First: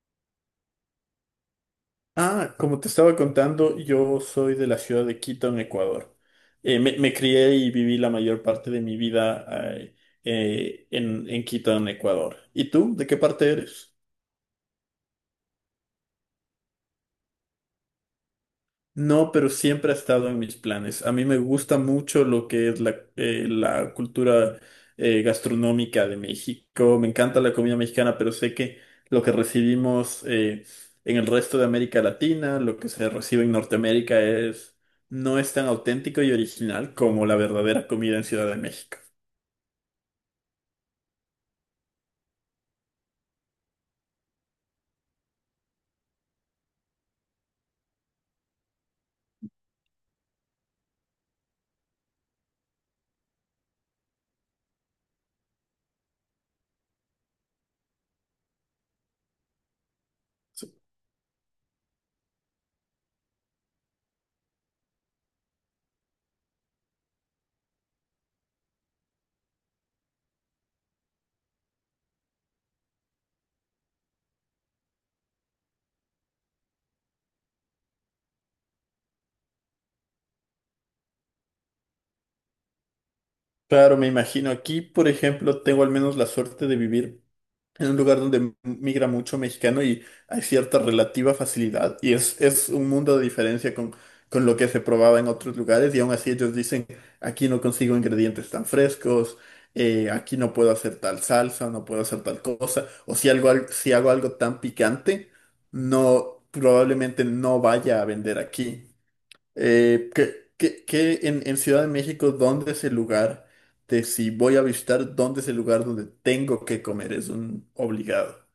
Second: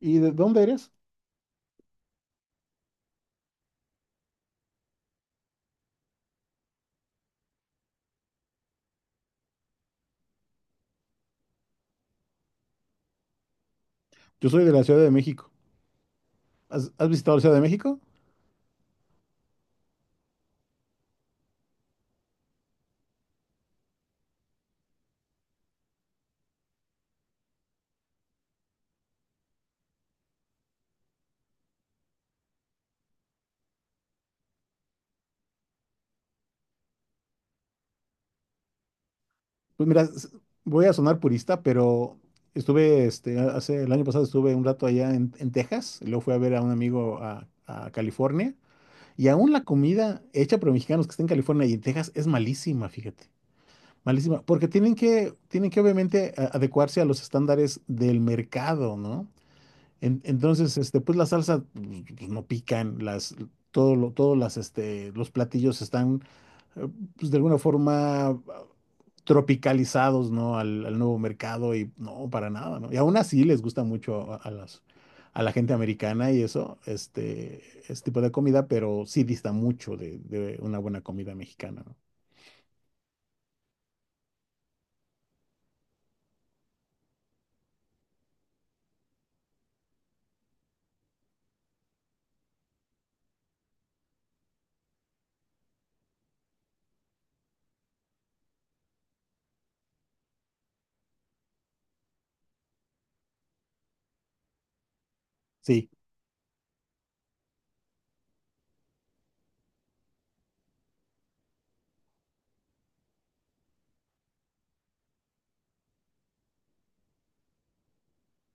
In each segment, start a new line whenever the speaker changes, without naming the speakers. ¿Y de dónde eres?
Como te estaba contando, yo soy de la ciudad de Quito, en Ecuador. Me crié y viví la mayor parte de mi vida eh, en Quito, en Ecuador. ¿Y tú? ¿De qué parte eres?
Yo soy de la Ciudad de México. ¿Has visitado la Ciudad de México?
No, pero siempre ha estado en mis planes. A mí me gusta mucho lo que es la cultura gastronómica de México. Me encanta la comida mexicana, pero sé que lo que recibimos en el resto de América Latina, lo que se recibe en Norteamérica no es tan auténtico y original como la verdadera comida en Ciudad de México.
Pues mira, voy a sonar purista, pero hace el año pasado estuve un rato allá en Texas, y luego fui a ver a un amigo a California, y aún la comida hecha por mexicanos que está en California y en Texas es malísima, fíjate, malísima, porque tienen que obviamente adecuarse a los estándares del mercado, ¿no?
Sí.
Entonces, pues la salsa pues, no pican, las, todo lo, todos las, este, los platillos están, eh, pues de alguna forma tropicalizados, ¿no? Al nuevo mercado y no, para nada, ¿no? Y aún así les gusta mucho a la gente americana y eso, este tipo de comida, pero sí dista mucho de una buena comida mexicana, ¿no?
Claro, me imagino aquí, por ejemplo, tengo al menos la suerte de vivir en un lugar donde migra mucho mexicano y hay cierta relativa facilidad. Es un mundo de diferencia con lo que se probaba en otros lugares. Y aún así ellos dicen, aquí no consigo ingredientes tan frescos, aquí no puedo hacer tal salsa, no puedo hacer tal cosa. O si algo, si hago algo tan picante,
Sí.
no, probablemente no vaya a vender aquí. ¿En Ciudad de México, ¿dónde es el lugar de, si voy a visitar, dónde es el lugar donde tengo que comer? Es un obligado.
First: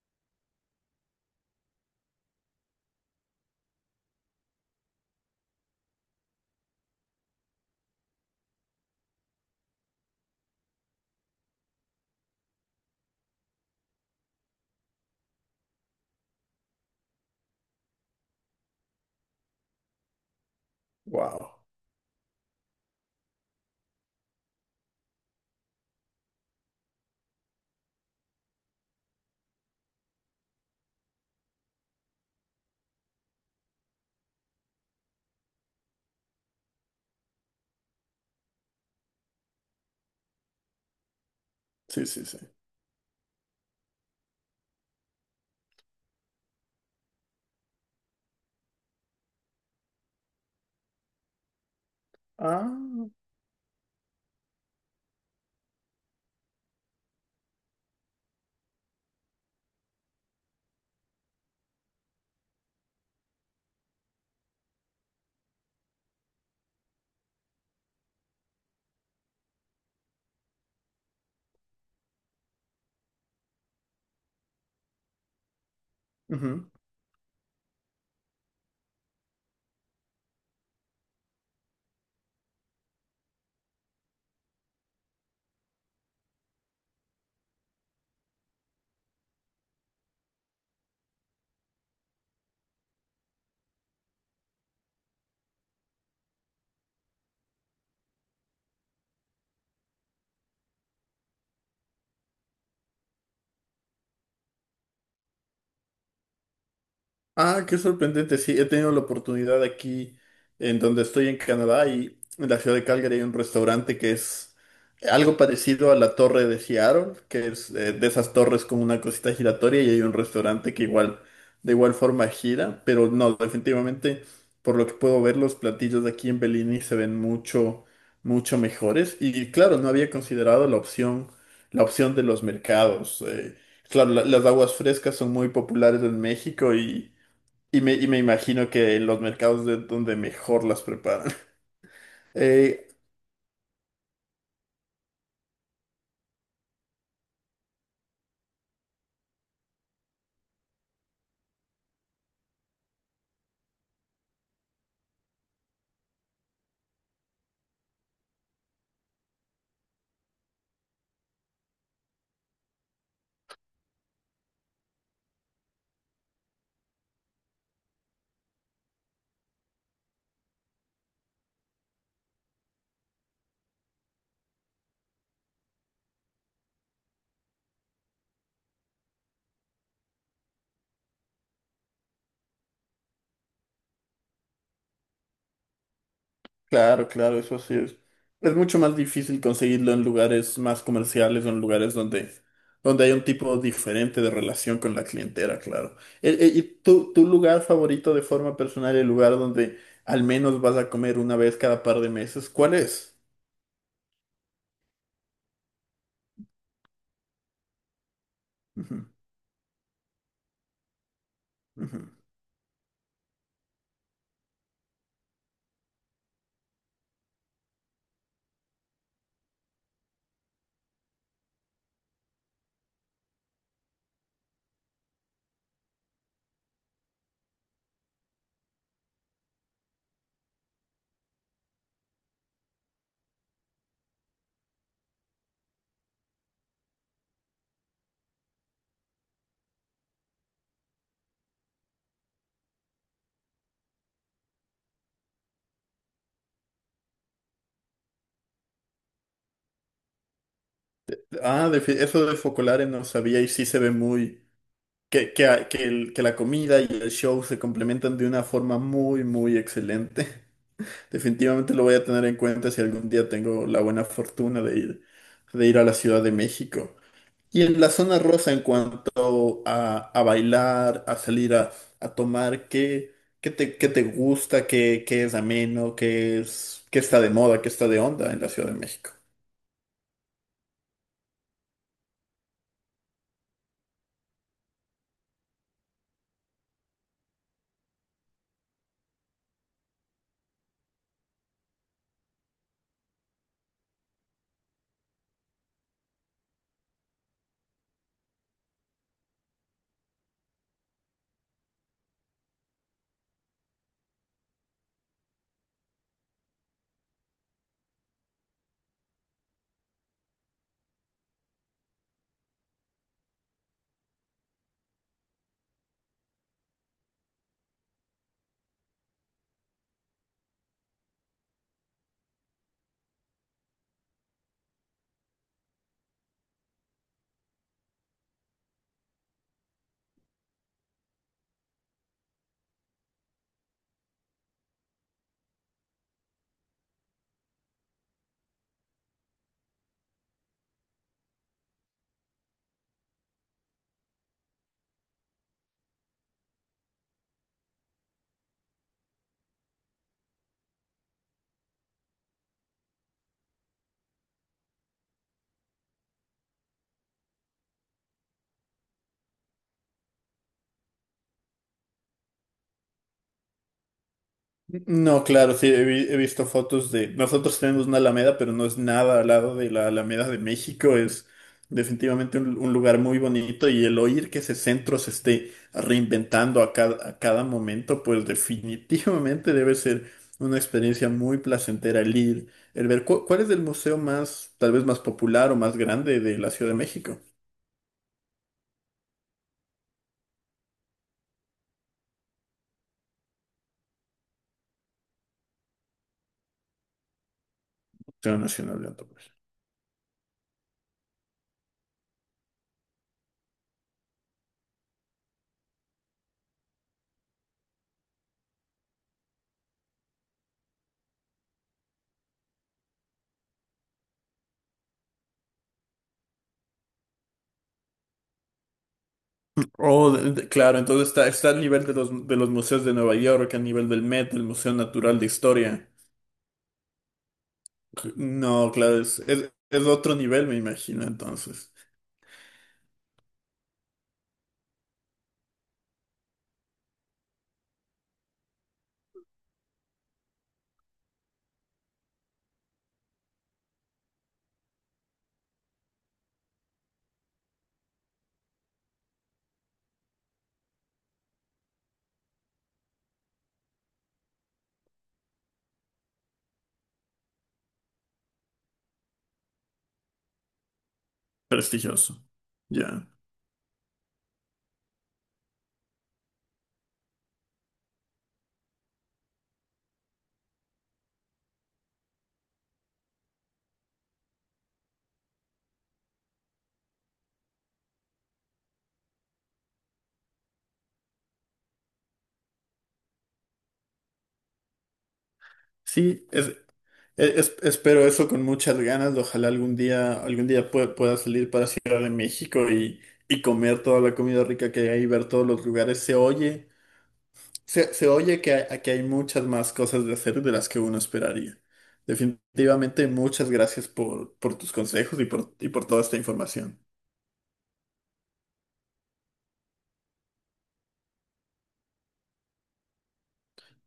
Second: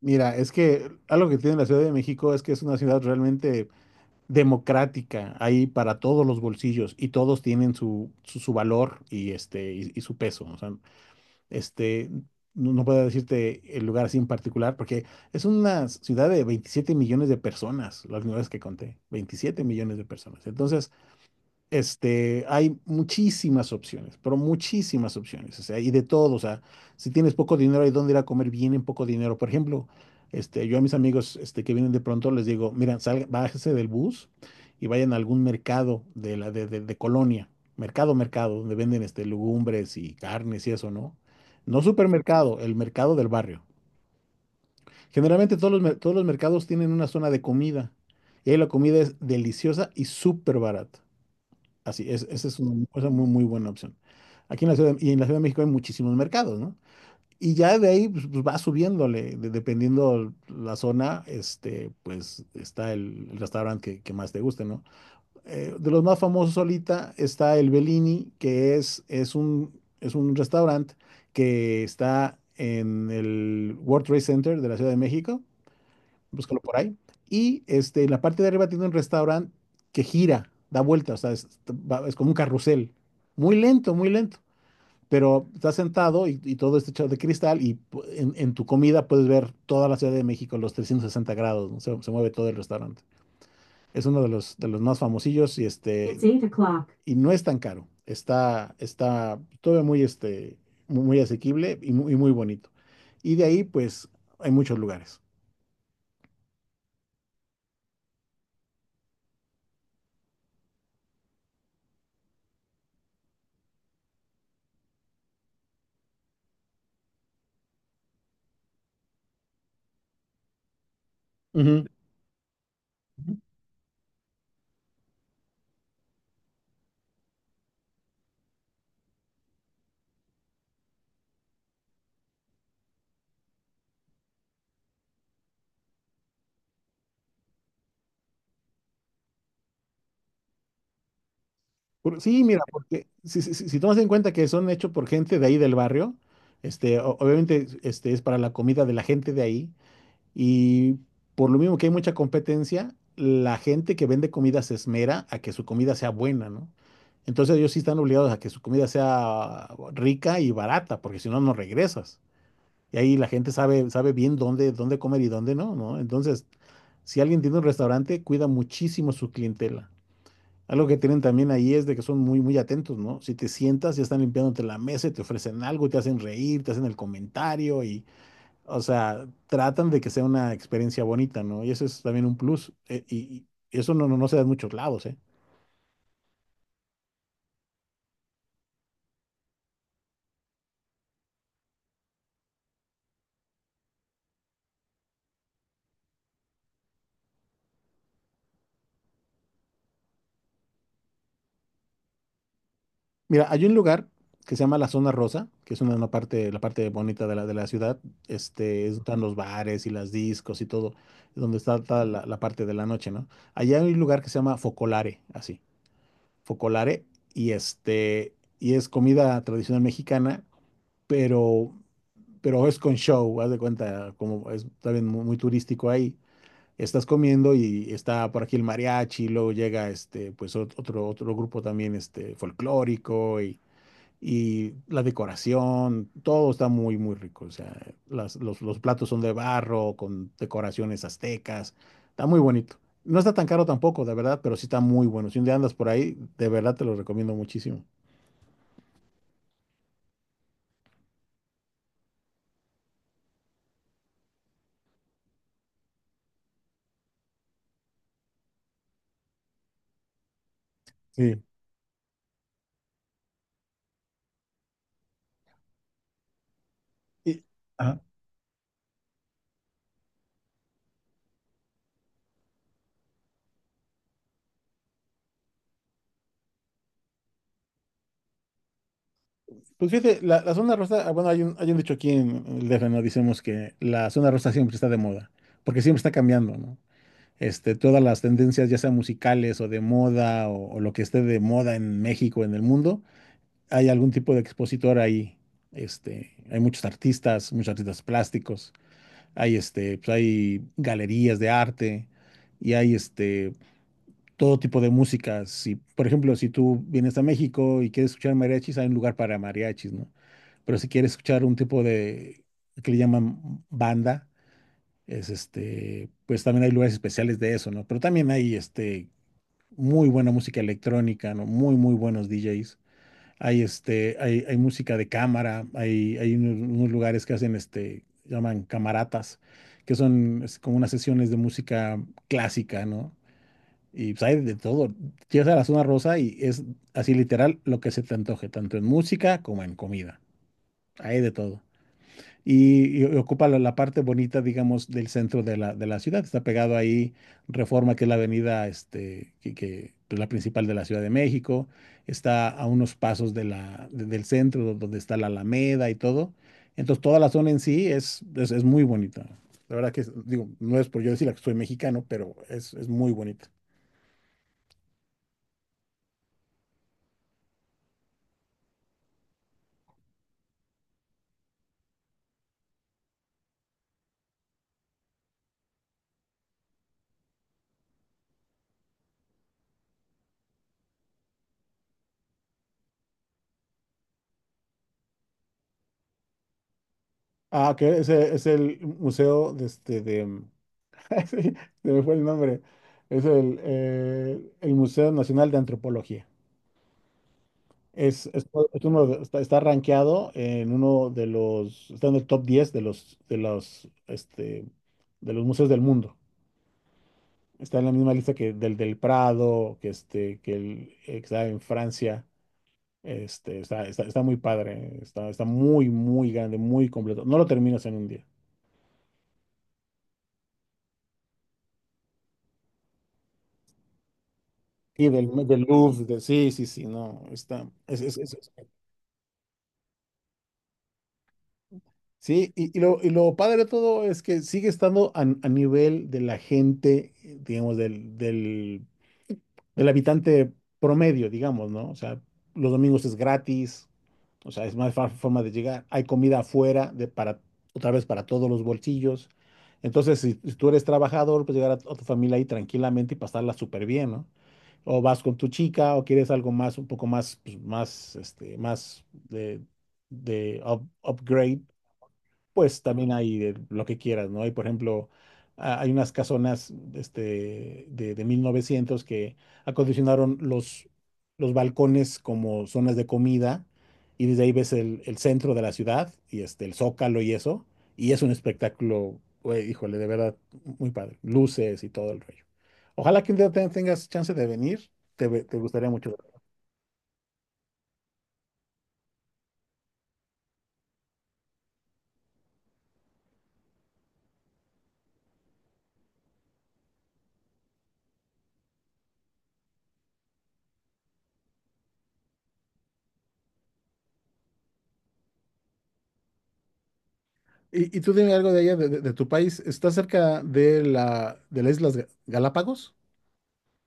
Mira, es que algo que tiene la Ciudad de México es que es una ciudad realmente democrática, hay para todos los bolsillos y todos tienen su valor y, y su peso. O sea, este, no, no puedo decirte el lugar así en particular porque es una ciudad de 27 millones de personas, las nuevas que conté, 27 millones de personas. Entonces,
Wow.
hay muchísimas opciones, pero muchísimas opciones, o sea, y de todo, o sea, si tienes poco dinero, hay dónde ir a comer bien en poco dinero. Por ejemplo, yo a mis amigos, que vienen de pronto les digo, miren, salga, bájese del bus y vayan a algún mercado de la de colonia, mercado, mercado, donde venden legumbres y carnes y eso, ¿no? No
Sí, sí, sí.
supermercado, el mercado del barrio. Generalmente todos los mercados tienen una zona de comida y ahí la comida es deliciosa y súper barata. Así es,
Ah.
esa muy, muy buena opción. Aquí en la ciudad, y en la Ciudad de México hay muchísimos mercados, ¿no? Y ya de ahí pues, va subiéndole, dependiendo la zona, pues está el restaurante que más te guste, ¿no? De los más famosos ahorita está el Bellini, que es un restaurante que está en el World Trade Center de la Ciudad de México. Búscalo
Ujú.
por ahí. Y en la parte de arriba tiene un restaurante que gira, da vuelta, o sea, es como un carrusel. Muy lento, muy lento. Pero estás sentado y todo está hecho de cristal y en tu comida puedes ver toda la Ciudad de México, los 360 grados, ¿no? Se mueve todo el restaurante. Es uno de los más famosillos y It's eight o'clock. Y no es tan caro. Está todo muy, muy, muy asequible y muy bonito. Y de ahí, pues, hay muchos lugares.
Ah, qué sorprendente. Sí, he tenido la oportunidad aquí en donde estoy en Canadá, y en la ciudad de Calgary hay un restaurante que es algo parecido a la torre de Seattle, que es, de esas torres con una cosita giratoria, y hay un restaurante que igual, de
Ujú.
igual forma gira, pero no,
Ujú.
definitivamente, por lo que puedo ver, los platillos de aquí en Bellini se ven mucho, mucho mejores. Y claro, no había considerado la opción de los mercados. Claro, las aguas frescas son muy populares en México, y me imagino que en los mercados de donde mejor las preparan.
Sí, mira,
Eh,
porque si tomas en cuenta que son hechos por gente de ahí del barrio, obviamente es para la comida de la gente de ahí y por lo mismo que hay mucha competencia, la gente que vende comida se esmera a que su comida sea buena, ¿no? Entonces ellos sí están obligados a que su comida sea rica y barata, porque si no, no regresas. Y ahí la gente sabe bien dónde comer y dónde no, ¿no? Entonces, si alguien tiene un restaurante, cuida muchísimo su clientela. Algo que tienen también ahí es de que son muy, muy atentos, ¿no? Si te sientas, ya están limpiándote la mesa y te ofrecen algo, te hacen reír, te hacen el comentario y, o sea, tratan de que sea una experiencia bonita, ¿no? Y eso es también un plus. Y eso no, no, no se da en muchos lados, ¿eh?
claro, claro, eso sí es. Es mucho más difícil conseguirlo en lugares más comerciales o en lugares donde hay un tipo diferente de relación con la clientela, claro. ¿Y tu lugar favorito de forma personal, el lugar donde al menos vas a comer una vez cada par de meses, cuál es?
Mira, hay un lugar que se llama la Zona Rosa, que es una parte, la parte bonita de la ciudad. Es donde
Ujú,
están los bares y las discos y todo, es donde
ujú.
toda la parte de la noche, ¿no? Allá hay un lugar que se llama Focolare, así, Focolare, y es comida tradicional mexicana, pero, pero es con show, haz de cuenta, como es también muy, muy turístico ahí. Estás comiendo y está por aquí el mariachi, luego llega pues otro grupo también folclórico y la decoración, todo está muy, muy rico. O sea, los platos son de barro, con decoraciones aztecas. Está muy bonito. No está tan caro tampoco, de verdad, pero sí está muy bueno. Si un día andas por ahí, de verdad te lo recomiendo muchísimo.
Ah, de eso de Focolare no sabía, y sí se ve muy... Que la comida y el show se complementan de una forma muy, muy excelente.
Sí.
Definitivamente lo voy a tener en cuenta si algún día tengo la buena fortuna de ir a la Ciudad de México.
Y,
Y en la
Ajá.
zona rosa, en cuanto a bailar, a salir a tomar, ¿qué te gusta? ¿Qué, qué es ameno? ¿Qué, es, qué está de moda? ¿Qué está de onda en la Ciudad de México?
Pues fíjate, la zona rosa, bueno, hay un dicho aquí en el DF, ¿no? Dicemos que la zona rosa siempre está de moda, porque siempre está cambiando, ¿no? Todas las tendencias, ya sean musicales o de moda o lo que esté de moda en México, en el mundo, hay algún tipo de expositor ahí. Hay muchos artistas plásticos, pues hay galerías de arte y hay todo tipo de música. Si, por ejemplo, si tú vienes a México y quieres escuchar mariachis, hay un lugar para mariachis, ¿no? Pero si quieres escuchar un tipo de que le llaman banda, pues también hay lugares especiales de eso, ¿no? Pero también hay muy buena música electrónica, ¿no? Muy, muy buenos DJs. Hay música de cámara, hay unos lugares que hacen, llaman camaratas, que son como unas sesiones de música clásica, ¿no? Y pues, hay de todo. Llegas a la zona rosa y es así literal lo que se te antoje, tanto en música como en comida. Hay de todo y ocupa la parte bonita, digamos, del centro de la ciudad. Está pegado ahí Reforma, que es la avenida, que, pues, la principal de la Ciudad de México. Está a unos pasos del centro, donde está la Alameda y todo. Entonces, toda la zona en sí es muy bonita. La verdad que, digo, no es por yo decir que soy mexicano, pero es muy bonita.
No, claro, sí, he, he visto fotos de... Nosotros tenemos una Alameda, pero no es nada al lado de la Alameda de México. Es definitivamente un lugar muy bonito, y el oír que ese centro se esté reinventando a cada momento, pues definitivamente debe ser una experiencia muy placentera el ir, el ver cuál es el museo más, tal vez más popular o más grande de la Ciudad de México.
Ah, que ese es el museo de este de. Sí, se me fue el nombre. Es el Museo Nacional de Antropología. Es,
Museo
es-
Nacional
es
de
uno de-
Antropología.
está, está rankeado en uno de los, está en el top 10 de los museos del mundo. Está en la misma lista que del Prado, que está en Francia. Está muy padre, está muy, muy grande, muy completo. No lo terminas en un día.
Oh, claro, entonces está, está al nivel de de los museos de Nueva York, al nivel del Met, del Museo
Sí,
Natural de
del
Historia.
Louvre, sí, sí, sí, no, está, es-
No, claro, es otro nivel, me imagino, entonces.
sí, y lo padre de todo es que sigue estando a nivel de la gente, digamos, del habitante promedio, digamos, ¿no? O sea, los domingos es gratis. O sea, es más fácil forma de llegar. Hay comida afuera para, otra vez para todos los bolsillos. Entonces, si tú eres trabajador, pues llegar a tu familia ahí tranquilamente y pasarla súper bien, ¿no? O vas con tu chica o quieres algo más, un poco más, pues, más, upgrade,
Prestigioso.
pues
Ya.
también hay de lo que quieras, ¿no? Hay, por ejemplo, hay unas casonas de 1900 que acondicionaron los balcones como zonas de comida y desde ahí ves el centro de la ciudad y el Zócalo y eso, y es un espectáculo, güey, híjole, de verdad, muy padre, luces y todo el rollo. Ojalá que un día tengas chance de venir, te gustaría mucho.
Sí, es, espero eso con muchas ganas. Ojalá algún día pueda salir para Ciudad de México, y comer toda la comida rica que hay, ver todos los lugares. Se oye. Se oye que aquí hay muchas más cosas de hacer de las que uno esperaría. Definitivamente, muchas gracias por tus consejos y por toda esta información.
Y tú dime algo de allá, de tu país, ¿estás cerca de las Islas Galápagos?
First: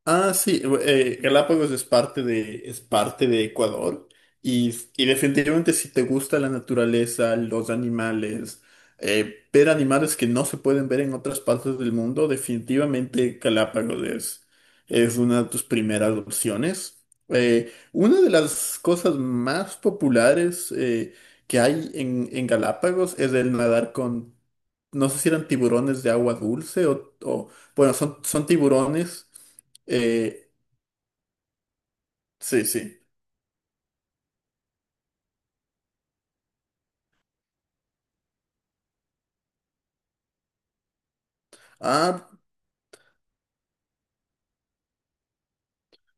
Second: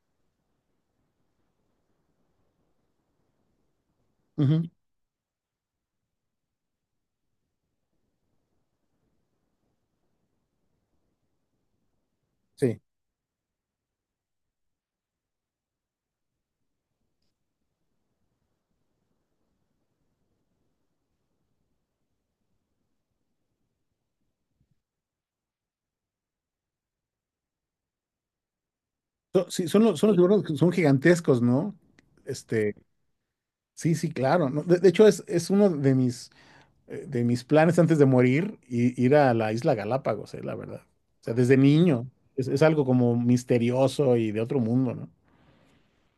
Ah, sí, Galápagos es parte de Ecuador,
Ujú.
y definitivamente si te gusta la naturaleza, los animales, ver animales que no se pueden ver en otras partes del mundo,
Sí,
definitivamente Galápagos es una de tus primeras opciones. Una de las cosas más populares que hay en Galápagos es el nadar con, no sé si eran tiburones de agua dulce bueno, son, son tiburones.
sí, son los tiburones
Eh,
que son gigantescos, ¿no?
sí,
Este,
sí.
sí, sí, claro. ¿No? De hecho, es uno de mis planes antes de morir, ir a la isla Galápagos, la verdad. O sea, desde niño.
Ah.
Es algo como misterioso y de otro mundo, ¿no?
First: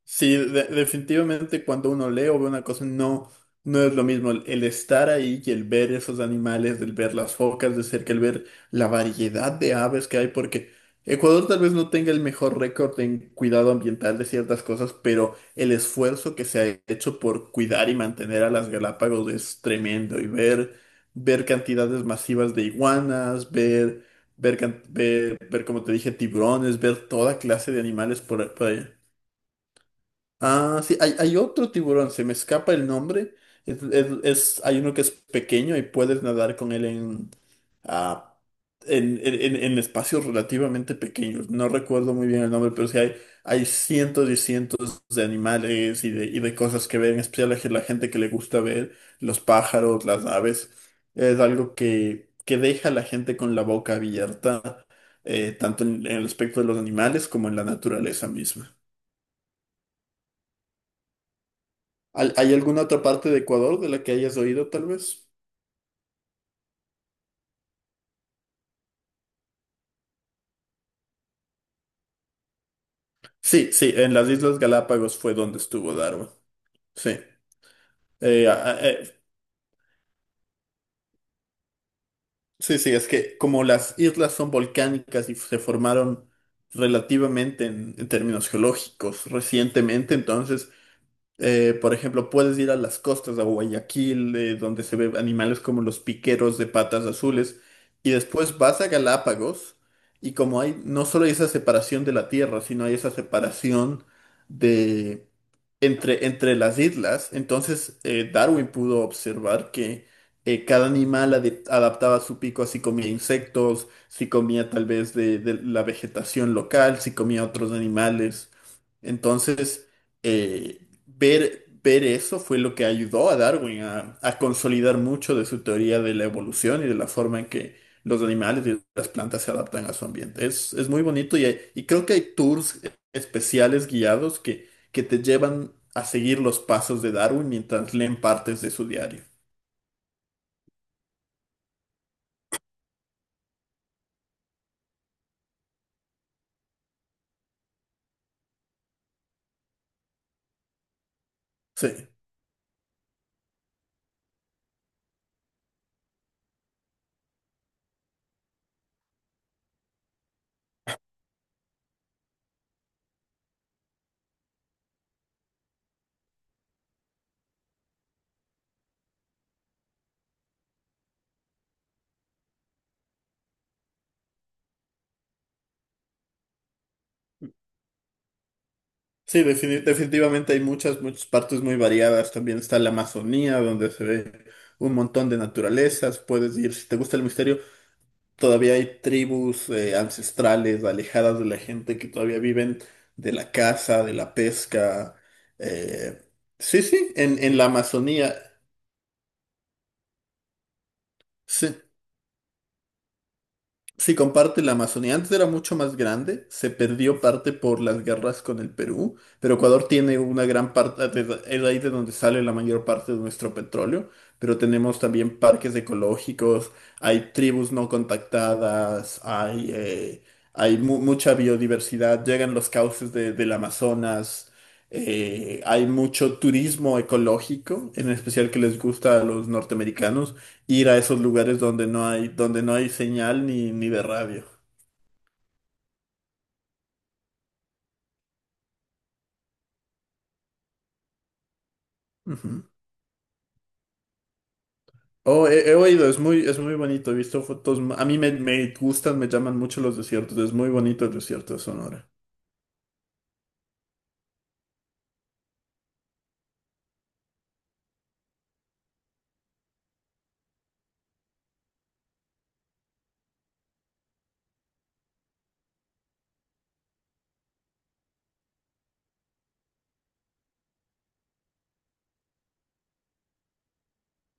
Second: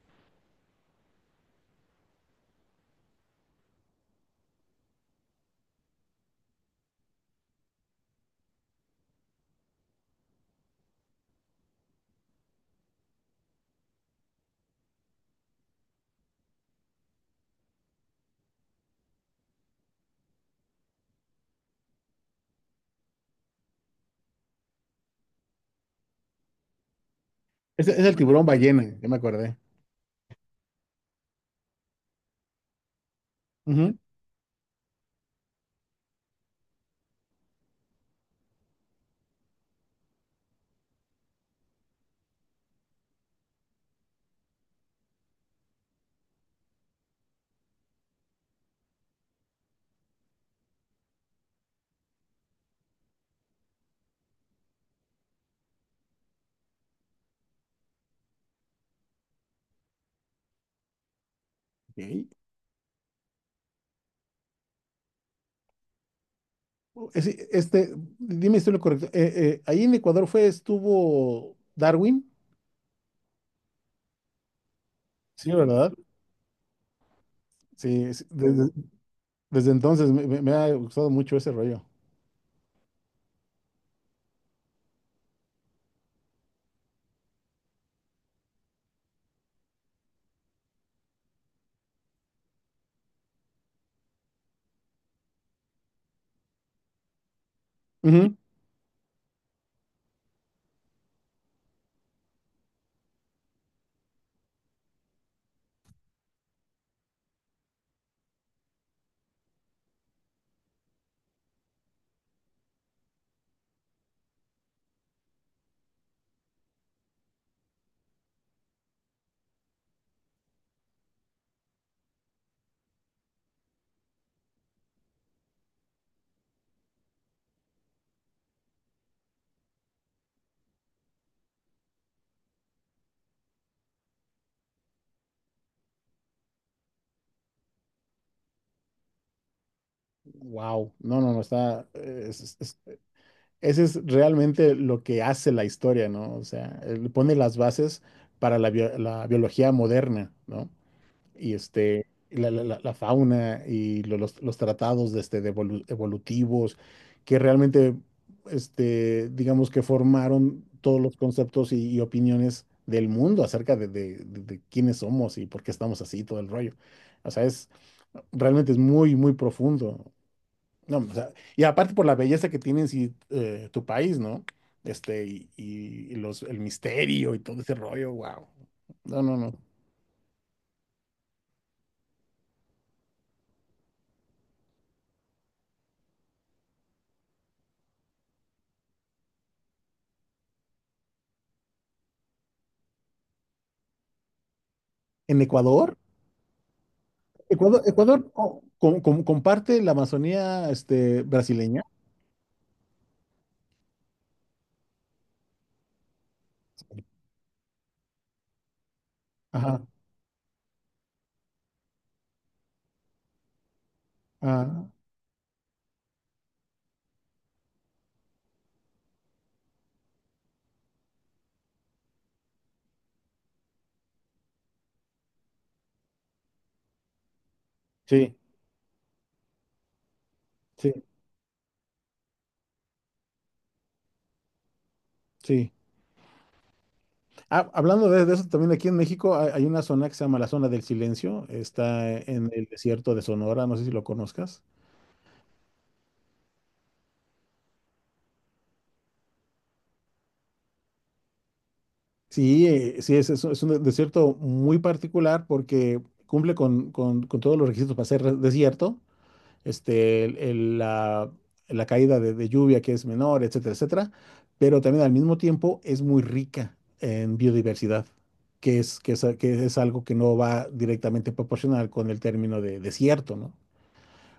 Sí, definitivamente cuando uno lee o ve una cosa, no, no es lo mismo el estar ahí y el ver esos animales, el ver las focas de cerca, el ver la variedad de aves que hay, porque Ecuador tal vez no tenga el mejor récord en cuidado ambiental de ciertas cosas, pero el esfuerzo que se ha hecho por cuidar y mantener a las Galápagos es tremendo. Ver cantidades masivas de iguanas, ver, como te dije, tiburones, ver toda clase de
Es el
animales
tiburón
por ahí.
ballena, ya me acordé.
Ah, sí, hay otro tiburón, se me escapa el nombre.
Ujú.
Hay uno que es pequeño y puedes nadar con él en, ah, en espacios relativamente pequeños. No recuerdo muy bien el nombre, pero sí hay cientos y cientos de animales y de cosas que ver, en especial a la gente que le gusta ver, los pájaros, las aves. Es algo que deja a la gente con la boca abierta, tanto en el aspecto de los animales como en la naturaleza misma.
Ok.
¿Hay, hay alguna otra parte de Ecuador de la que hayas oído, tal vez?
Dime si estoy en lo correcto. Ahí en Ecuador estuvo Darwin.
Sí, sí, en las Islas Galápagos fue
Sí,
donde
¿verdad?
estuvo Darwin. Sí.
Sí, sí,
Eh, a- a- eh,
desde entonces me ha gustado mucho ese rollo.
sí, sí, es que como las islas son volcánicas y se formaron relativamente en términos geológicos recientemente, entonces, por ejemplo, puedes ir a las costas de Guayaquil, donde se ven animales como los piqueros de patas azules, y después vas a Galápagos, y como hay, no solo hay esa separación de la tierra, sino hay esa separación de, entre las islas. Entonces, Darwin pudo observar que cada animal adaptaba su pico a si comía insectos, si comía tal vez de la vegetación local, si comía otros animales. Entonces, eh, ver eso fue lo que ayudó a Darwin a consolidar mucho de su teoría de la evolución y de la forma en que los animales y las plantas se adaptan a su ambiente. Es muy bonito, y creo que hay tours especiales guiados que te llevan a seguir los pasos de Darwin mientras leen partes de su diario.
Wow, no, no, no, está, es- ese es realmente lo que hace la historia, ¿no? O sea, él pone las bases para la biología moderna, ¿no? Y
Sí,
la fauna y los tratados de de evolutivos, que digamos que formaron todos los conceptos y opiniones del mundo acerca de quiénes somos y por qué estamos así, todo el rollo. O sea, realmente es muy profundo. No, o sea, y aparte por la belleza que tiene en sí, tu país, ¿no? Y el misterio y todo ese rollo, wow. No, no,
sí,
no.
definitivamente hay muchas, muchas partes muy variadas. También está la Amazonía, donde se ve un montón de naturalezas. Puedes ir, si te gusta el misterio, todavía hay tribus ancestrales alejadas de la gente que todavía viven de la caza, de la pesca.
En
eh, Sí, sí, en la
Ecuador
Amazonía.
comparte la Amazonía, este,
Sí.
brasileña.
Sí, comparte la Amazonía. Antes era mucho más grande, se perdió parte por las guerras con el Perú, pero
Ajá,
Ecuador tiene una gran parte, es ahí de donde sale la mayor parte de nuestro petróleo, pero
ajá.
tenemos también parques ecológicos, hay tribus no contactadas, hay, mucha biodiversidad, llegan los cauces del Amazonas, hay mucho turismo ecológico, en
Sí,
especial que les gusta a los norteamericanos ir
sí,
a esos lugares donde no hay señal ni de radio.
sí. Ah, hablando de eso, también aquí en México hay una zona que se llama la zona del silencio. Está en
Ujú.
el desierto de Sonora, no sé si lo conozcas.
Oh, he, he oído, es muy bonito, he visto fotos. A mí me, me gustan, me llaman mucho los desiertos, es muy bonito el desierto de Sonora.
Sí, sí, es un desierto muy particular porque cumple con todos los requisitos para ser desierto, este, el- el- la, la caída de lluvia que es menor, etcétera, etcétera, pero también al mismo tiempo es muy rica en biodiversidad, que es algo que no va directamente proporcional con el término de desierto, ¿no?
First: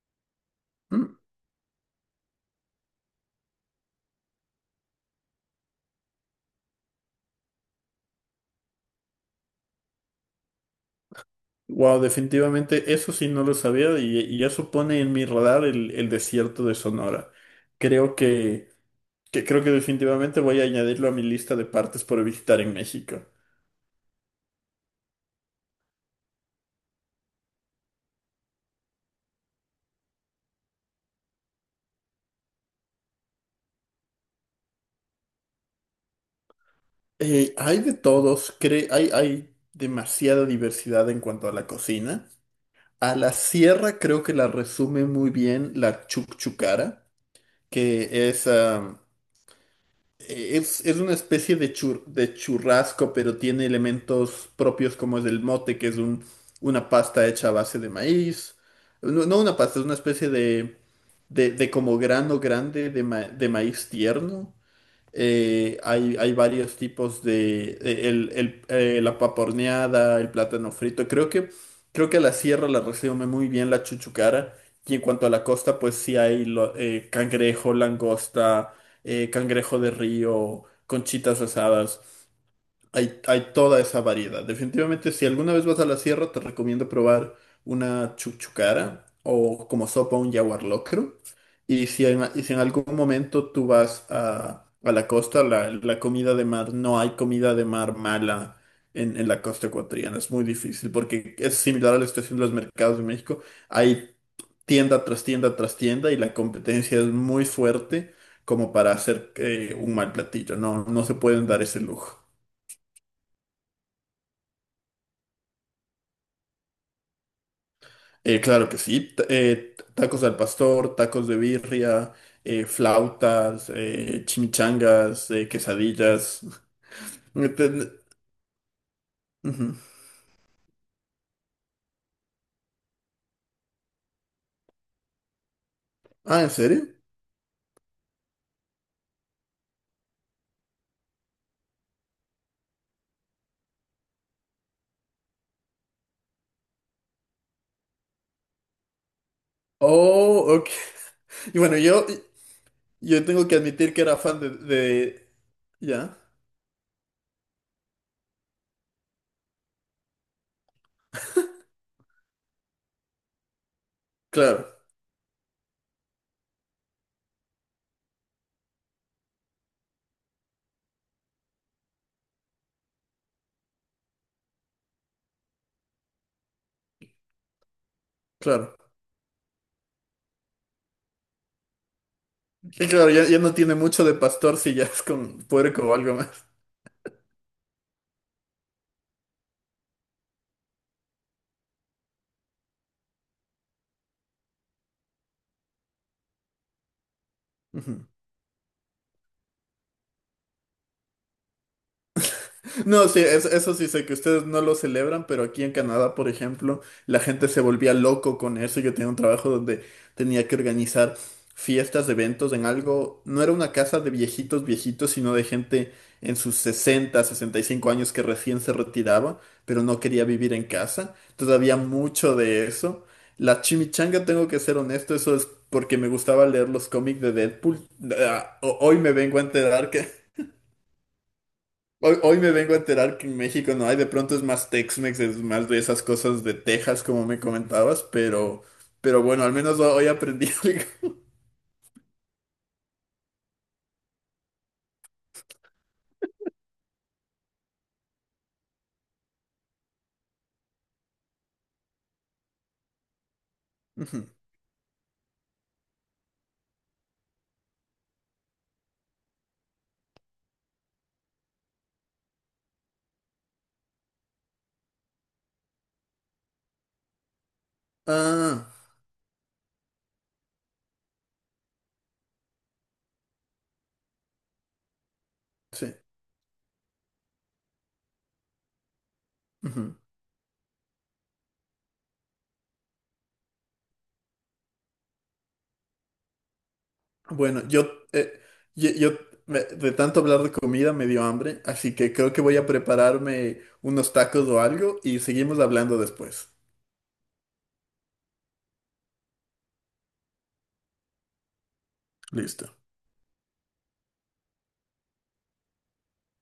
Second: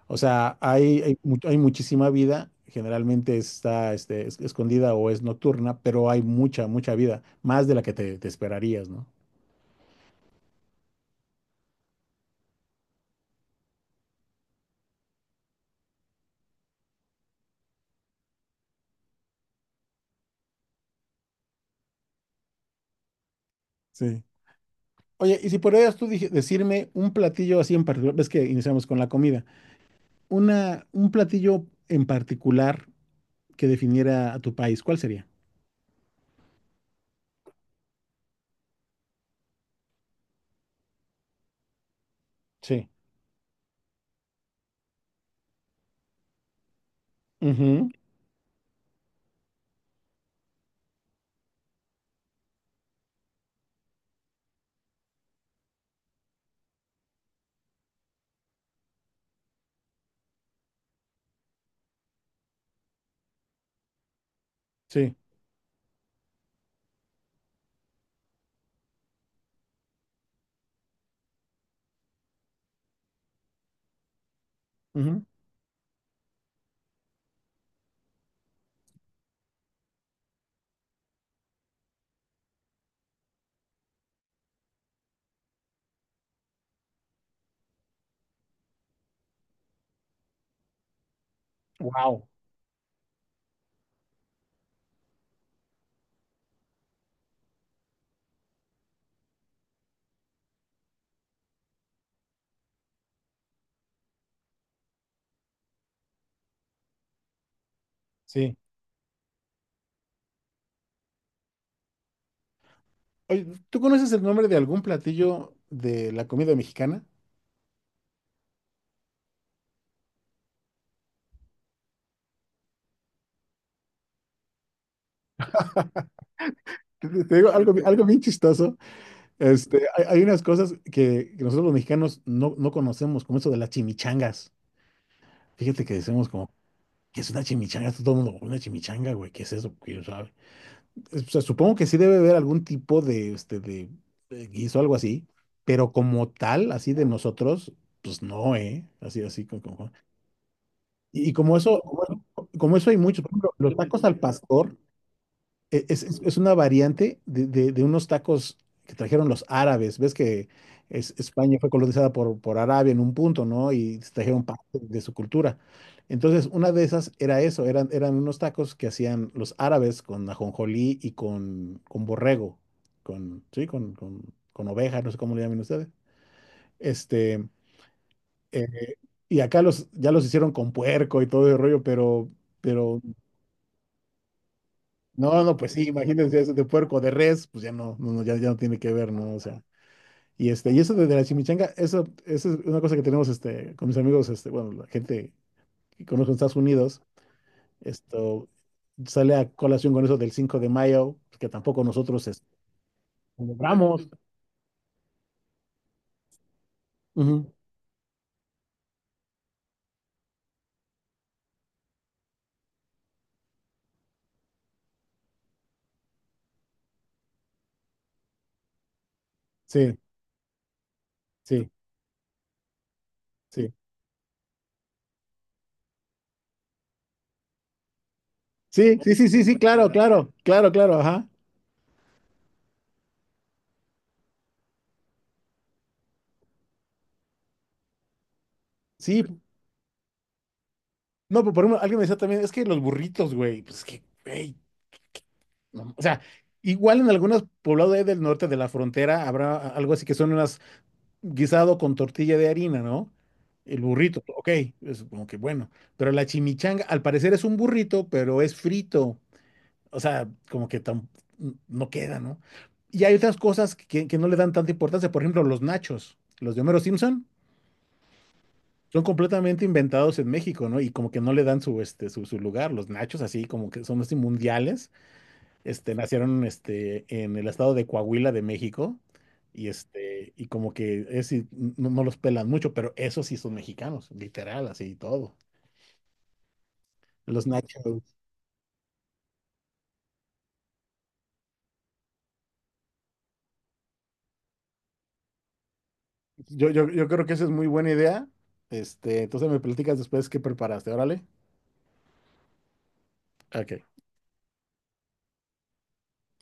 O sea, hay muchísima vida, generalmente está escondida o es nocturna, pero hay mucha vida, más de la que te esperarías, ¿no?
Wow, definitivamente eso sí no lo sabía, y eso pone en mi radar el desierto de Sonora. Creo que creo que definitivamente voy a añadirlo a mi lista de partes por visitar en México.
Sí. Oye, y si podrías tú decirme un platillo así en particular, ves que iniciamos con la comida, un platillo en particular que definiera a tu país, ¿cuál sería?
Hay de todos, hay, hay demasiada diversidad en cuanto a la cocina.
Sí.
A la sierra creo que la resume muy bien la chucchucara,
Ujú,
que es, ah, es una especie de, de churrasco, pero tiene elementos propios como es el mote, que es un, una pasta hecha a base de maíz. No, no una pasta, es una especie de como grano grande de, de maíz tierno.
sí,
Hay, hay varios tipos de la paporneada, el plátano frito. Creo que la sierra la resume muy bien la chuchucara. Y en
ujú.
cuanto a la costa, pues sí hay cangrejo, langosta, cangrejo de río, conchitas asadas. Hay toda esa variedad. Definitivamente, si alguna vez vas a la sierra, te recomiendo probar una chuchucara o como sopa un yaguar locro. Y si en,
Wow.
y si en algún momento tú vas a la costa, la comida de mar, no hay comida de mar mala en la costa ecuatoriana. Es muy difícil porque es similar a la situación de los mercados de México. Hay tienda tras tienda tras tienda, y la competencia es muy fuerte
Sí.
como para hacer, un mal platillo. No, no se pueden dar ese lujo.
Oye, ¿tú conoces el nombre de algún platillo de la comida mexicana?
Claro que sí. Tacos al pastor, tacos de birria, flautas, chimichangas, quesadillas.
Te te digo algo,
Enten-
algo bien chistoso.
Ujú.
Este, hay unas cosas que nosotros los mexicanos no conocemos, como eso de las chimichangas. Fíjate que decimos
Ah,
como,
¿en serio?
¿qué es una chimichanga? Todo el mundo, una chimichanga, güey, ¿qué es eso? ¿Quién sabe? O sea, supongo que sí debe haber algún tipo de guiso, algo así, pero como tal, así de nosotros, pues no, ¿eh? Así, así, como, como-
Oh, ok.
Y como
Y bueno,
eso,
yo,
como, como eso hay muchos,
yo
por
tengo
ejemplo,
que
los
admitir que
tacos
era
al
fan
pastor,
de- Ya,
es una variante de unos tacos que trajeron los árabes. Ves que España fue colonizada por Arabia en un punto, ¿no? Y trajeron parte
claro,
de su cultura. Entonces, una de esas era eso, eran unos tacos que hacían los árabes con ajonjolí y con borrego, con, sí, con oveja, no sé cómo le llaman ustedes. Este, eh,
claro.
y acá los, ya los hicieron con puerco y todo el rollo,
Que
pero
claro, ya, ya no tiene mucho de pastor si ya es
no,
con
no, no, pues sí,
puerco o algo
imagínense
más.
eso de puerco, de res, pues ya no, ya no tiene que ver, ¿no? O sea, este, y eso de la chimichanga, eso es una cosa que tenemos este, con mis amigos, este, bueno, la gente que conozco en Estados Unidos,
Ujú.
esto sale a colación con eso del 5 de mayo, que tampoco nosotros
No, sí, eso sí sé
celebramos.
que ustedes no lo celebran, pero aquí en Canadá, por ejemplo, la gente
Ujú,
se volvía loco con eso. Yo tenía un trabajo donde tenía que organizar fiestas, eventos en algo. No era una casa de viejitos, viejitos, sino de gente en sus 60, 65 años, que recién se retiraba, pero
sí,
no quería vivir en casa. Entonces
sí,
había mucho de eso. La
sí.
chimichanga, tengo que ser honesto, eso es porque me gustaba leer los cómics de Deadpool. Ah,
Sí,
hoy me
sí, sí,
vengo a
sí, sí, claro,
enterar que
claro, claro, claro, ajá.
hoy, hoy me vengo a enterar que en México no hay, de pronto es más Tex-Mex, es más de esas cosas de Texas, como me comentabas,
Sí,
pero bueno, al menos hoy aprendí algo.
no, pero por ejemplo, alguien me decía también, es que los burritos, güey, pues es que, güey, no, o sea, igual en algunos poblados ahí del norte de la frontera habrá algo así que son unas guisado con tortilla de harina, ¿no? El burrito,
Ujú.
ok, es como que bueno, pero la chimichanga al parecer es un burrito, pero es frito, o sea, como que no queda, ¿no? Y hay otras cosas que no le dan tanta importancia, por ejemplo, los nachos, los de Homero Simpson,
Ah,
son completamente inventados en México, ¿no? Y como que no le dan este, su lugar, los nachos así como que son así mundiales
sí.
este, nacieron este, en el estado de Coahuila de México y,
Ujú.
este, y como que es, y no, no los pelan mucho, pero esos sí son mexicanos, literal, así y todo. Los
Bueno, yo,
nachos.
yo, de tanto hablar de comida me dio hambre, así que creo que voy a prepararme unos tacos o algo y seguimos hablando después.
Yo creo que esa es muy buena idea. Este, entonces me platicas después qué preparaste, órale.
Listo.
Ok.